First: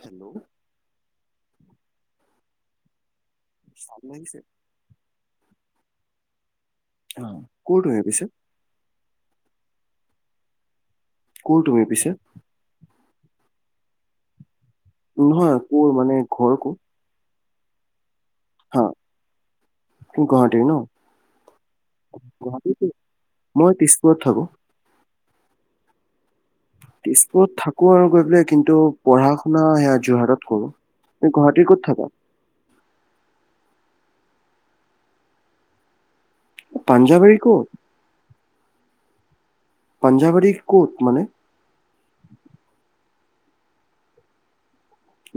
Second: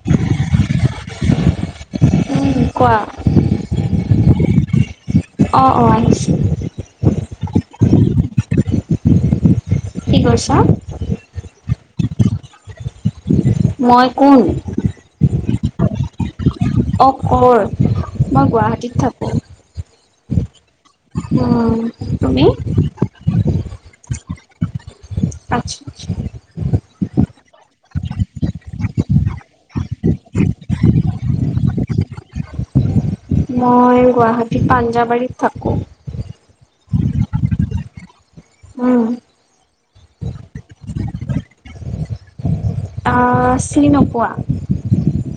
Hello উম কোৱা চাব লাগিছে অঁ অ অ কত আহি পাছে কি কৈছা ক তুমি পিছে মই কোন নহয় কৰ মানে ঘৰ ক'ত অ কৰ মই গুৱাহাটীত থাকোঁ কোন গুৱাহাটী ন উ তুমি ক'ত থাক আচ্ছা আচ্ছা তেজপুৰত থাকো আৰু গৈ পেলাই কিন্তু পঢ়া শুনা সেয়া যোৰহাটত কৰো। তুমি গুৱাহাটী কত থাকা। মই গুৱাহাটী পাঞ্জাবাৰীত থাকোঁ পাঞ্জাবাৰী কত অঁ পাঞ্জাবাৰী ক'ত মানে অ চিনি নোপোৱা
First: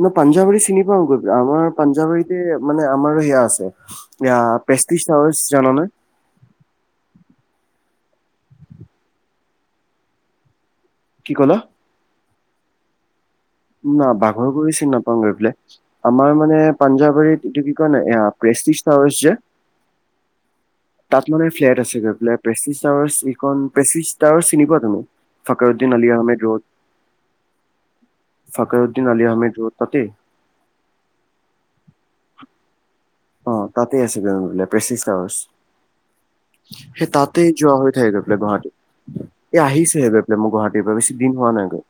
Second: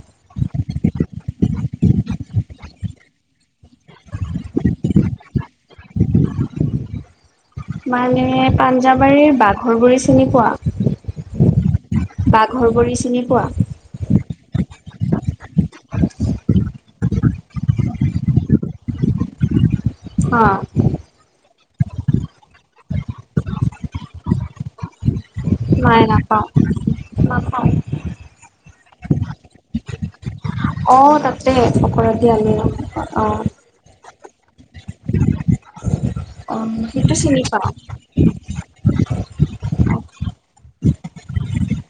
ন পাঞ্জাৱাৰী চিনি পাওগৈ আমাৰ পাঞ্জাৱাৰীতে মানে আমাৰো সেয়া আছে সেয়া প্ৰেষ্টিছ আৱাৰছ জাননে মানে পাঞ্জাৱাৰীৰ বাঘৰবুৰি চিনি পোৱা কি ক'লা বাঘৰবুৰি চিনি পোৱা না বাঘৰবুৰি চিনি নাপাওঁগৈ পেললে আমাৰ মানে পাঞ্জাৱৰীত এইটো কি কয় নাই এ প্ৰেষ্টিচ আৱাৰজ যে হ তাত মানে ফ্লেট আছে গৈ পেলাইে প্ৰেষ্টিটাৱাৰ এইখন প্ৰেষ্টিটাৱাৰ চিনি পোৱা তুমি ফকৰুদ্দিন নাই আলি আহমেদ নাখাওঁ ৰোড নাখাওঁ ফকৰুদ্দিন আলি আহমেদ ৰোড তাতে অ তাতে সকলো [unintelligible] অঁ প্ৰেচিচ আৱাজ অ সেই সেইটো চিনি তাতে পাওঁ যোৱা হৈ থাকে গৈ পাই গুৱাহাটীত এ অ আহিছোহে গৈ পেলাই মই গুৱাহাটী বেছি দিন হোৱা নাগে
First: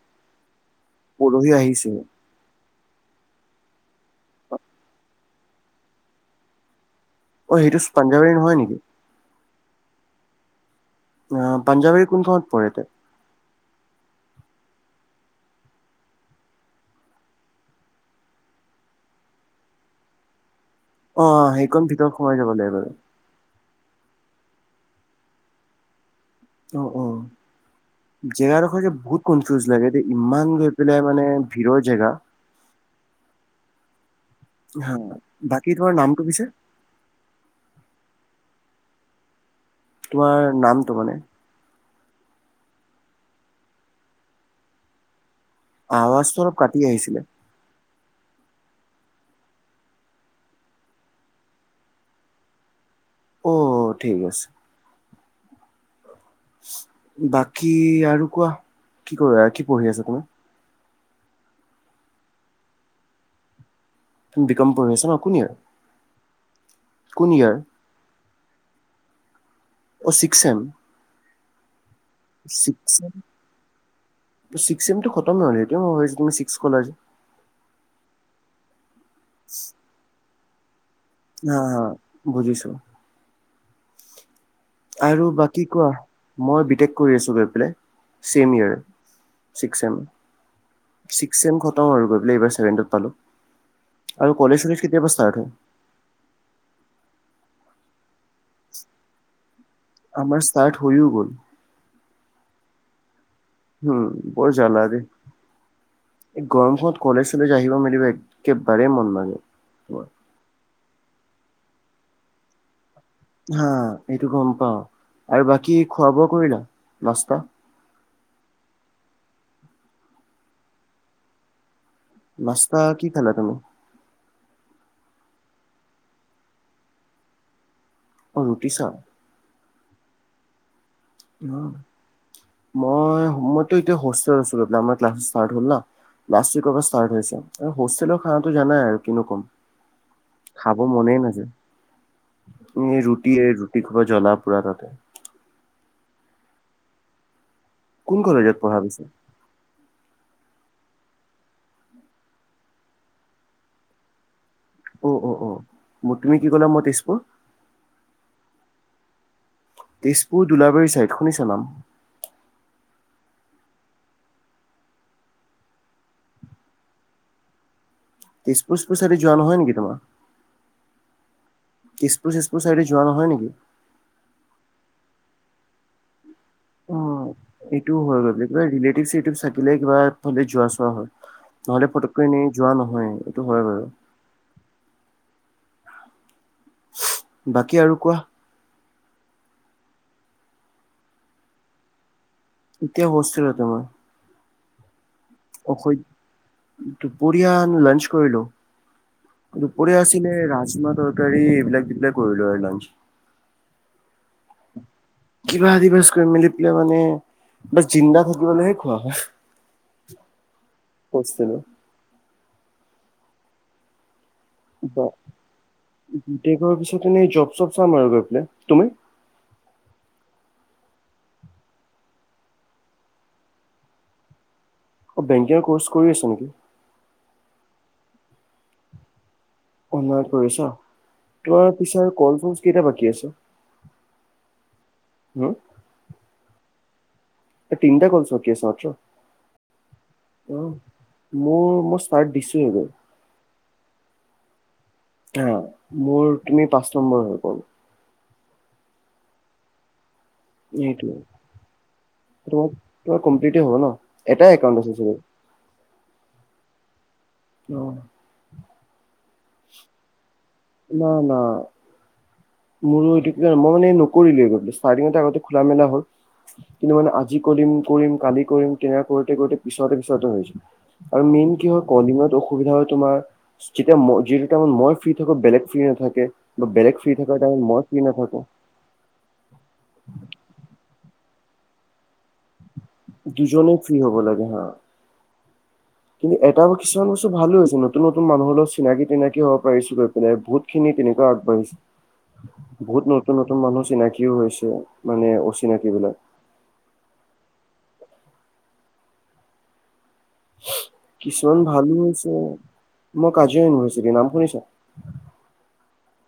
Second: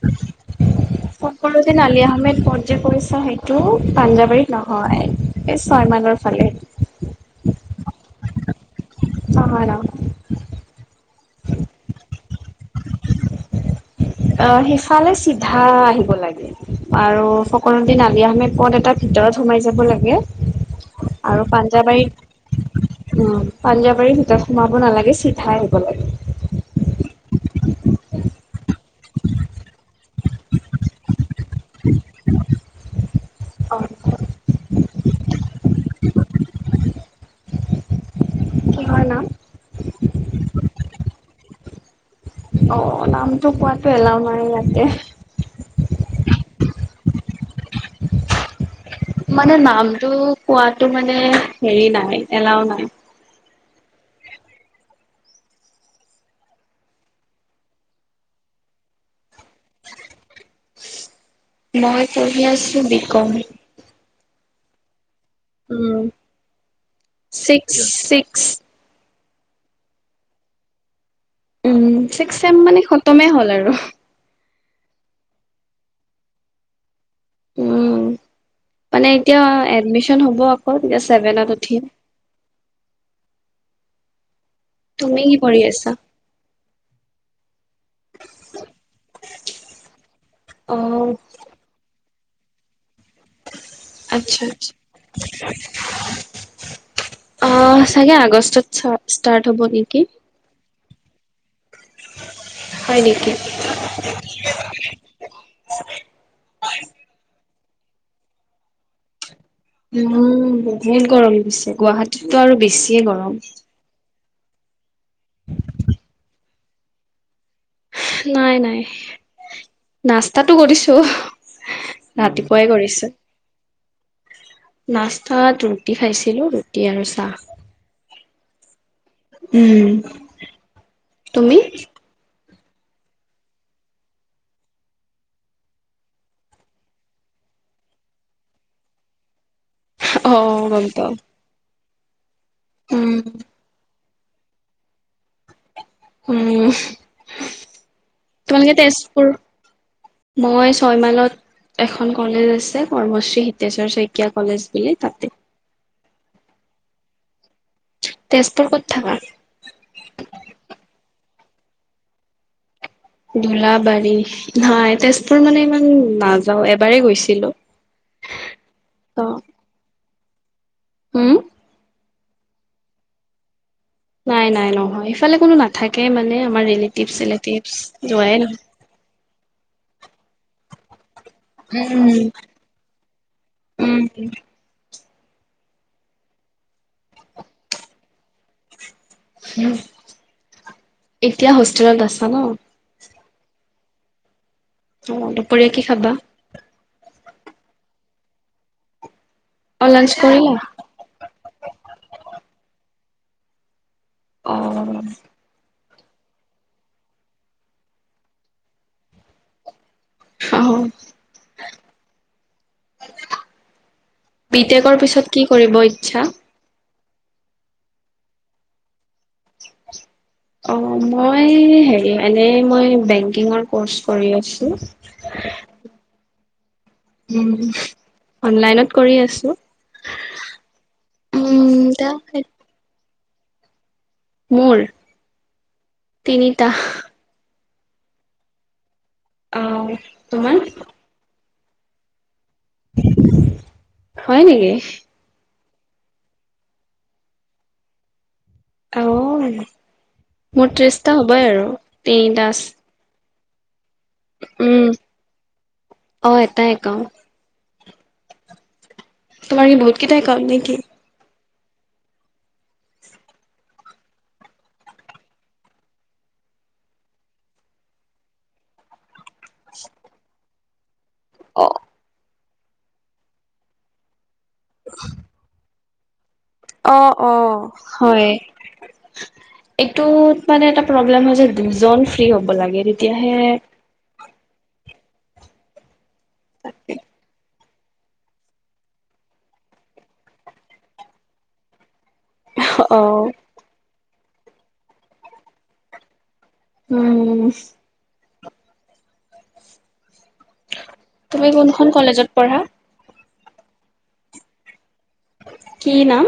সকলো যেন আলি আহমেদ পৰ্যায় কৰিছা সেইটো পাঞ্জাৱাৰীত নহয় এই ছয়মাইলৰ ফালে অ সেইটো পাঞ্জবী নহয় নেকি। অ নহয় নহয় আহ পাঞ্জাৱী কোনখনত পঢ়তে অ সিফালে চিধা আহিব লাগে আৰু সকলো দিন আলি আহমে পদ এটা ভিতৰত সোমাই যাব লাগে অ আৰু সেইখন ভিতৰত সোমাই যাব লাগে বাৰু পাঞ্জাবাৰীত পাঞ্জাবাৰীৰ ভিতৰত সোমাব নালাগে চিধাই আহিব লাগে। অ অ জেগাডোখৰ যে বহুত কনফিউজ লাগে এ ইমান গৈ পেলাই মানে ভিৰৰ জেগা [inaudible] অ হা বাকী তোমাৰ নামটো পিছে কিহৰ নাম তোমাৰ নামটো মানে অ নামটো কোৱাতো এলাও নাই ইয়াতে আৱাজটো অলপ কাটি আহিছিলে মানে নামটো কোৱাতটো মানে হেৰি নাই এলাও নাই অ ঠিক আছে বাকী আৰু কোৱা কি কৰা কি পঢ়ি আছা মই পঢ়ি আছোঁ বিকম বিকম পঢ়ি আছা ন কোন ইয়াৰ? উ কোন ইয়াৰ? চিস্ক চিস্ক অ' six sem um six sem মানে খতমেই হ'ল আৰু ছিক্স ছেমটো খতমে হল এটো মই তুমি ছিক্স কলা যে উম মানে এতিয়া এডমিশন হব আকৌ তেতিয়া ছেভেনত হা উঠিম হা বুজিছো তুমি আৰু কি কৰি বাকী কোৱা আছা মই বিটেক কৰি আছো গৈ পেলাই চেমৰ ছিক্স এম অ ছিক্স এম খতম আৰু গৈ পেলাই এইবাৰভেনটত পালোঁ আৰু আচ্ছা কলেজ আচ্ছা চলেজ কেতিয়াৰ পৰা ষ্টাৰ্ট হয়? অ চাগে আগষ্টত চ ষ্টাৰ্ট হ'ব নিকি আমাৰ ষ্টাৰ্ট হৈও গ'ল হয় নেকি উম বৰ জাল আজি এই গৰমখনত কলেজ চ যায় জৱ মেলিব একেবাৰে মন নাযায় গ উম বহুত গৰম গছে গুৱাহাটীতো আৰু বেছি হা এইটো গম পাও আৰু বাকী খোৱা বোৱা কৰিলা নাস্তা নাই নাই নাস্তাটো কৰিছো। ৰাতিপুৱাই নাস্তা কি কৰিছো খালা তুমি? নাস্তাত ৰুটি খাইছিলো ৰুটি আৰু চাহ অ ৰুটি চাহ উম তুমি উম, মই মইতো এতিয়া হোষ্টেল আছিলো আমাৰ ক্লাছ ষ্টাৰ্ট হ'ল না লাষ্ট উইকৰ পৰা ষ্টাৰ্ট হৈছে হোষ্টেলৰ খটো জানাই আৰু কিনো কম অ খাব গম পাও মনেই নাযায়। উম ৰুটি এই ৰুটি খোৱা জ্বলা পোৰা এটা দে। উম কোন কলেজত তোমালোকে পঢ়া পিছে? তেজপুৰ মই। ছয়মাইলত এখন কলেজ আছে কৰ্মশ্ৰী হিতেশ্বৰ শইকীয়া কলেজ। বুলি অ তাতে। অ অ ম তুমি কি ক'লা মই তেজপুৰ। তেজপুৰ ক'ত থাকা। চলাম। দোলাবাৰী নাই তেজপুৰ মানে ইমান নাযাও এবাৰেই গৈছিলোঁ। তেজপুৰ পুছ চাইতে যোৱা নহয় নেকি তোমাৰ। হুম। তেচপুৰ চেচপুৰ চাইডে যোৱা নহয় নেকি। নাই নাই নহয় সিফালে কোনো নাথাকে মানে। আমাৰ ৰিলেটিভ অ', চিলেটিভ এইটো হৈ গ'ল যোৱাই বুলি কিবা নহয়। ৰিলেটিভ চিলেটিভ থাকিলে কিবা ফাল যোৱা চোৱা হয়। নহ'লে উম ফটকনে যোৱা নহয় এইটো হয় বাৰু। উম বাকী আৰু কোৱা। এতিয়া হোষ্টেলত আছোঁ। এতিয়া বাছিলে তোমাৰ। অ দুপৰীয়া কি খাবা। দুপৰীয়া লাঞ্চ কৰিলোঁ। অ দুপৰীয়া লাঞ্চ আছিলে কৰিলা? ৰাজমা তৰকাৰী এইবিলাক দি পিলাক কৰিলো আৰু লাঞ্চ। অ। কিবা দিবাজ মেলি পেলাই মানে বচ জিন্দা থাকিবলৈহে খোৱা হয়। অ পচেল। বিটেকৰ বা- পিছত কি কৰিব ইচ্ছা। বিটেকৰ পিছত জব চব চাম আৰু গৈ পেলাই তুমি। অ মই হেৰি এনেই মই বেংকিঙৰ ক'ৰ্চ কৰি আছোঁ। অ' বেংকিঙৰ কৰ্চ কৰি আছা নেকি? উম অনলাইনত কৰি আছোঁ। অনলাইন কৰিছ তোমাৰ উম পিছ কল এতিয়া কেইটা বাকী আছে। মোৰ তিনিটা। এ তিনিটা কল চকিয়েছচো। আ তোমাৰ। মোৰ মই ইচটাত দিছোঁয়ে। হয় নেকি। হা মোৰ তুমি পাঁচ নম্বৰ হৈ গ'ল। আহ মোৰ ত্ৰিশটা সেইটোৱে। হ'বই আৰু তিনিটাচ। তোমাৰ তোমাৰ কমপ্লিটে হ'ব ন এটাই একাউণ্ট আছে চাগে। ক। অ। তোমাৰ বহুত কেইটা। একাউণ্ট নেকি? না না। মোৰো এই দিগডাৰ মই মানে নকৰিলোঁয়ে একোটো ষ্টাৰডিং আগতে খোলা মেলা হ'ল। কিন্তু মানে আজি কৰিম কৰিম কালি কৰিম কে আৰু। সেই গতিকে পিছাওতে পিছাওতে হৈছে আৰু মেইন কি অ হয় কলিঙত অসুবিধা। সুবিধা হয় তোমাৰ যেতিয়া যিটো টাইমত মই ফ্ৰী। বেছিয়ে থাকে। অ অ হয় এইটোত মানে এটা প্ৰব্লেম হয় যে। দুজন ফ্ৰী হ'ব লাগে। তেতিয়াহে দুজনেই ফ্ৰী হ'ব লাগে হা। কিন্তু এটাও কিছুমান বস্তু ভালো হৈছে। নতুন-নতুন মানুহৰ লগত চিনাকি-তিনাকি হ'ব পিৰিছো গৈ পিনে, বহুতখিনি তেনেকুৱা আগবাঢ়িছে। অ বহুত নতুন-নতুন মানুহ চিনাকিও হৈছে, মানে অচিনাকী বিলাক। উম' তুমি কিছুমান কোনখন ভালো কলেজত হৈছে, পঢ়া মই কাজিয়া ইউনিভাৰচিটিৰ নাম শুনিছা? কি নাম?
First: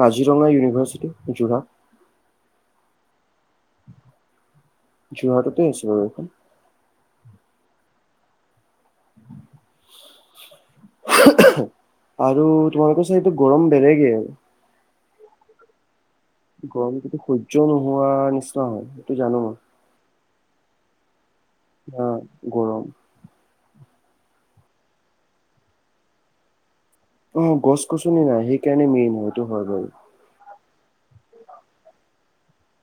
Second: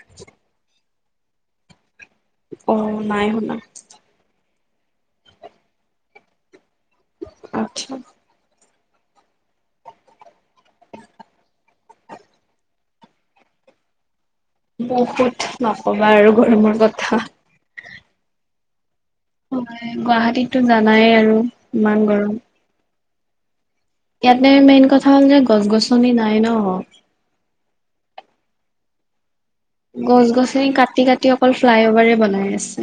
কাজিৰঙা ইউনিভাৰ্ছিটি যোৰহাট। অ', নাই শুনা যোৰহাটতেই আছে বাৰু এখন। আচ্ছা। আৰু তোমালোকৰ চা এইটো গৰম বেলেগে। বহুত নক গৰমটো সহ্য নোহোৱাৰ নিচিনা হয়। জানো মই। হয়, গুৱাহাটীতটো জানাই আৰু। ইমান আহ' গৰম। গৰম। ইয়াতে মেইন কথা হ'ল যে গছ-গছনি নাই ন। অ' গছ-গছনি নাই সেইকাৰণে মেইন হৈয়টো হয় বাৰু। কাটি-কাটি অকল ফ্লাই অভাৰে বনাই আছে।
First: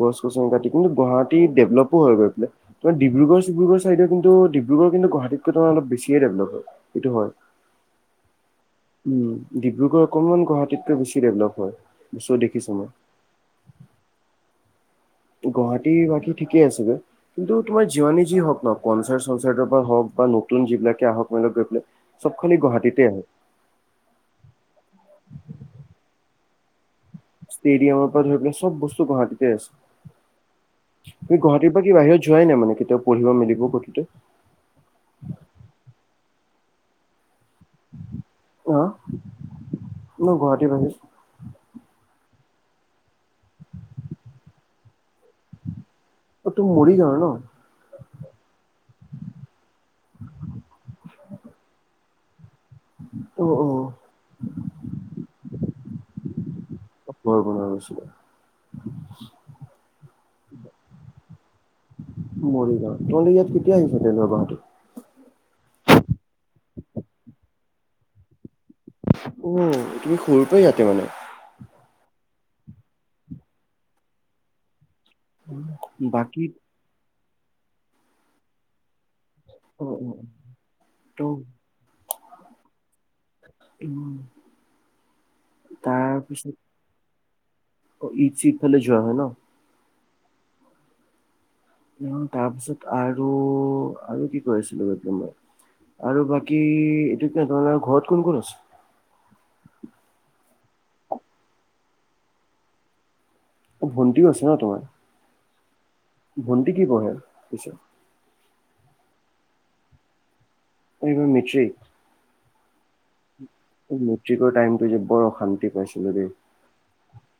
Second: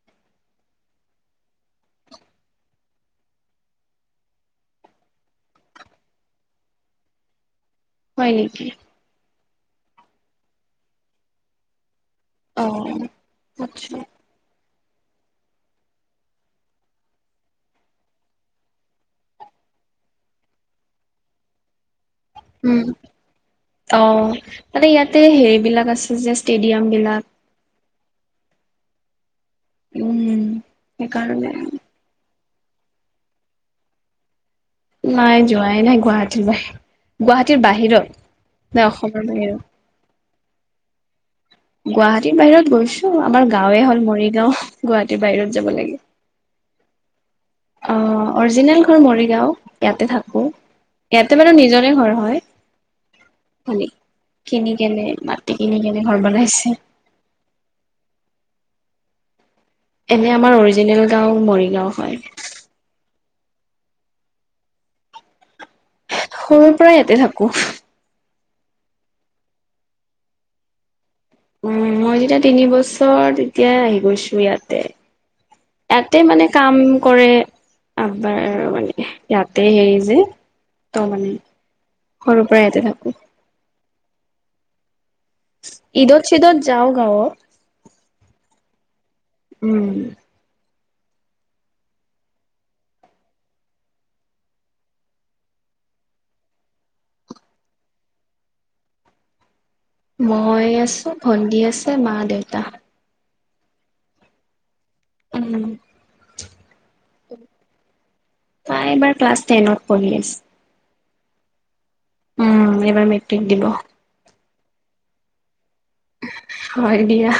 গছ-গছন কাটি কিন্তু গুৱাহাটী ডেভেলপো হয় গৈ পেলাই, তাপা ডিব্ৰুগড়-চিব্ৰুগড় চাইডে কিন্তু ডিব্ৰুগড় কিন্তু গুৱাহাটীতকৈ ত' অলপ বেছিয়ে ডেভেলপ হ'ল সৈইটো হয়। হয় নেকি? উম ডিব্ৰুগড় অকণমান গুৱাহাটীতকৈ বেছি ডেভলপ হয়। বস্তু দেখিছো মই অহ' আচ্ছা গুৱাহাটী বাকী ঠিকেই আছেগে, কিন্তু তোমাৰ যিমানি যি হওঁক ন কনচাৰ্ট-চনচাৰ্টৰ পৰা হওঁক বা নতুন যিবিলাকে আহক মনে গৈ পেলাই চব খালি উম' গুৱাহাটীতে আহে অ' মানে ইয়াতে হেৰিবিলাক আছে যে ষ্টেডিয়াম বিলাক। ষ্টেডিয়ামৰ পৰা ধৰি পেনি চব বস্তু গুৱাহা তুমি উম। সেইকাৰণে গুৱাহাটীৰ পৰা কি বাহিৰত যোৱাই নাই মানে কেতিয়াও পঢ়িব মেলিব গতে নাই যোৱাই নাই গুৱাহাটী বাহি গুৱাহাটী টি বাহিৰত হা নে অসমৰ বাহিৰত? ন গুৱাহাটীৰ বাহিৰত গুৱাহাটীৰ বাহিৰত গৈছো। আমাৰ গাঁওৱে হ'ল মৰিগাঁও, গুৱাহাটীৰ বাহিৰত যাব লাগে। অ তুমি মৰিগাঁৱৰ ন অহ' অৰিজিনেল ঘৰ মৰিগাঁও, ইয়াতে থাকো। ইয়াতে মানে নিজনে ঘৰ। অ অ ভালে, কিনি কেনে মাটি কিনি কেনে ঘৰ বনাই। ঘৰ বনৱা হৈছে। এনে আমাৰ অৰিজিনেল গাঁও, মৰিগাঁও হয়। তোমালোকে ইয়াত কেতিয়া আহিছে তে গুৱাহাটী সৰুৰ পৰা ইয়াতে থাকো উম' তুমি সৰু পৰাই ইয়াতে মানে? উম' মই যেতিয়া তিনি বছৰ তেতিয়াই আহি গৈছো ইয়াতে। এয়াতে মানে বাকী কাম কৰে আবাৰ মানে ইয়াতে অ হেৰি অ যে, ত' মানে সৰুৰ পৰা ইয়াতে থাকো। উম' ঈদ চিদত যাওঁ গাঁৱত। অঁ ঈদ চীদ হ'লে যোৱা হয়ে ন? উম উম' তাৰপিছত আৰু আৰু কি কৰিছিলো এই মই আৰু বাকী এইটো কি তাৰ ঘৰত কোন কোন আছে? মই আছো ভণ্টী আছে মা, দেউতা। অঁ' ভণ্টিও আছে ন তোমাৰ? উম' ভণ্টি কি পঢ়ে পিছে। তই এবাৰ ক্লাছ টেনত পঢ়ি আছো। এইব মিচেই। উম এইবাৰ মেট্ৰিক দিব। টাইম যে বৰ অশান্তি পাইছিলো দেই হয় দিয়া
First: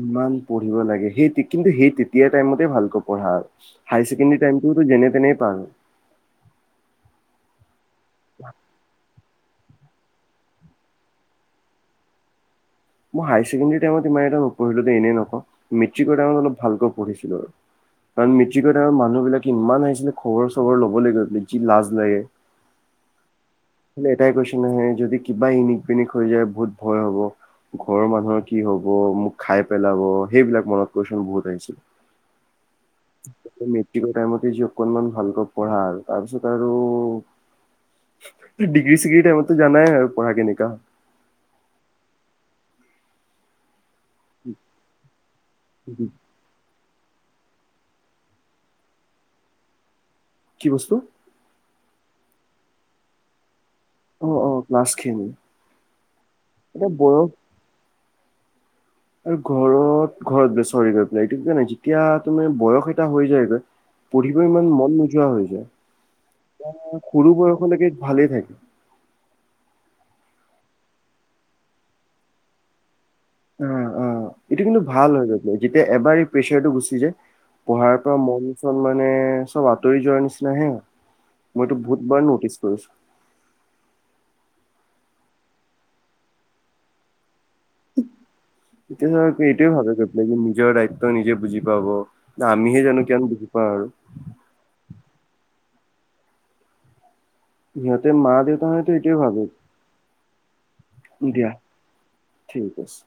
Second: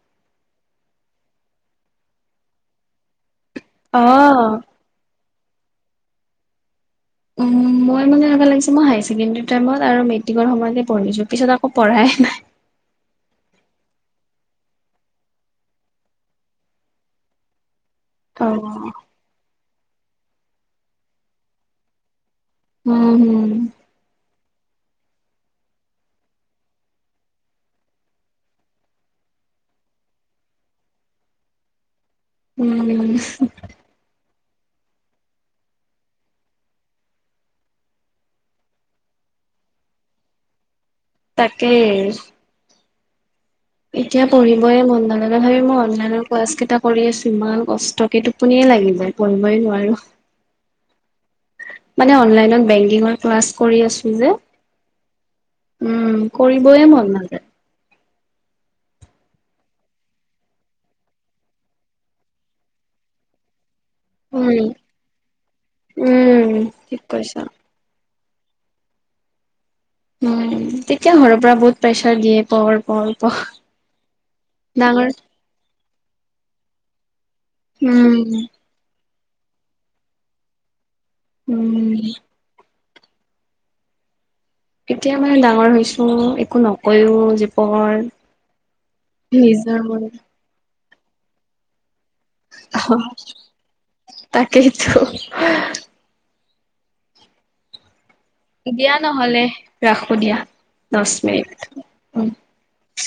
ইমান। পঢ়িব লাগে সেই কিন্তু সেই তেতিয়া টাইমতে ভালক পঢ়া। হাই অ চেকেণ্ডেৰী টাইমটো যেনে তেনে পাল। উম মই মানে হ'ব লাগিছে মই হায় ছেকেণ্ডেৰী। টাইমত আৰু মেট্ৰিকৰ সময়তে পঢ়িছো পিছত আকৌ পঢ়াই নাই। মই হায়াৰ ছেকেণ্ডৰী টাইমত ইমান এটা নপঢ়িলোঁ এনেই নক মেট্ৰিক টাইমত অলপ ভালকৈ পঢ়িছিলো, আৰু কাৰণ অ মেট্ৰিকৰ টাইমত মানুহ বিলাক ইমান আহিছিলে খবৰ চবৰ ল'বলৈ গ'লে যি লাজ লাগে। উম হম খালি এটাই কোৱেচন আহে যদি কিবা ইনিক পনিক হৈ যায় বহুত ভয় হ'ব। ঘৰৰ মানুহৰ কি হব মোক খাই পেলাব সেইবিলাক মনত কৈচোন বহুত আহিছিল। উম সেই যি অকনমান ভালকৈ পঢ়া আৰু তাৰ পিছত আৰু ডিগ্ৰী চিগ্ৰী টাইমততো জাই আৰু পঢ়া কানেকা হয় তাকে এতিয়া পঢ়িবই মন নালাগে তথাপি মই হয়। অনলাইনৰ কাছ কেইটা কৰি আছো ইমান কষ্টকে টোপনিয়ে লাগি যায় পঢ়িবই নোৱাৰো কি বস্তু মানে অনলাইনত বেংকি ক্লাছ কৰি আছো অ যে অ ক্লাছ খিনি উম এতিয়া কৰিবই মন বয়স নাযায়। আৰু ঘৰত ঘৰত বে চৰি গৈ পেলাই এইটো ক নাই যেতিয়া তুমাৰ বয়স এটা হৈ যায়গৈ। পঢ়িব উম ইমান মন নোযোৱা হৈ যায় উম ঠিক সৰু কৈছা বয়সলৈকে। ভালে থাকে উম তেতিয়া ঘৰৰ পৰা বহুত প্ৰেছাৰ দিয়ে পৰ পৰ। অ অ এইটো কিন্তু ভাল হৈ গৈ যেতিয়া এবাৰ এই প্ৰেছাৰটো গুচি যায়। পঢ়াৰ পৰা উম মন চল মানে চব আঁতৰি যোৱাৰ নিচিনা হে। মইতো উম বহুতবাৰ নটিছ কৰিছো। এতিয়া মানে ডাঙৰ হৈছো একো নকয়ও। পঢ় এতিয়া এইটোয়ে নিজৰ ভাবে মন কৰি পাই যে নিজৰ দায়িত্ব নিজে বুজি পাব। আমিহে জানো আঁহ কিমান বুজি পাওঁ আৰু তাকেইতো স দিয়া নহলে ৰাখো দিয়া। দছ দিয়া মিনিট। ঠিক আছে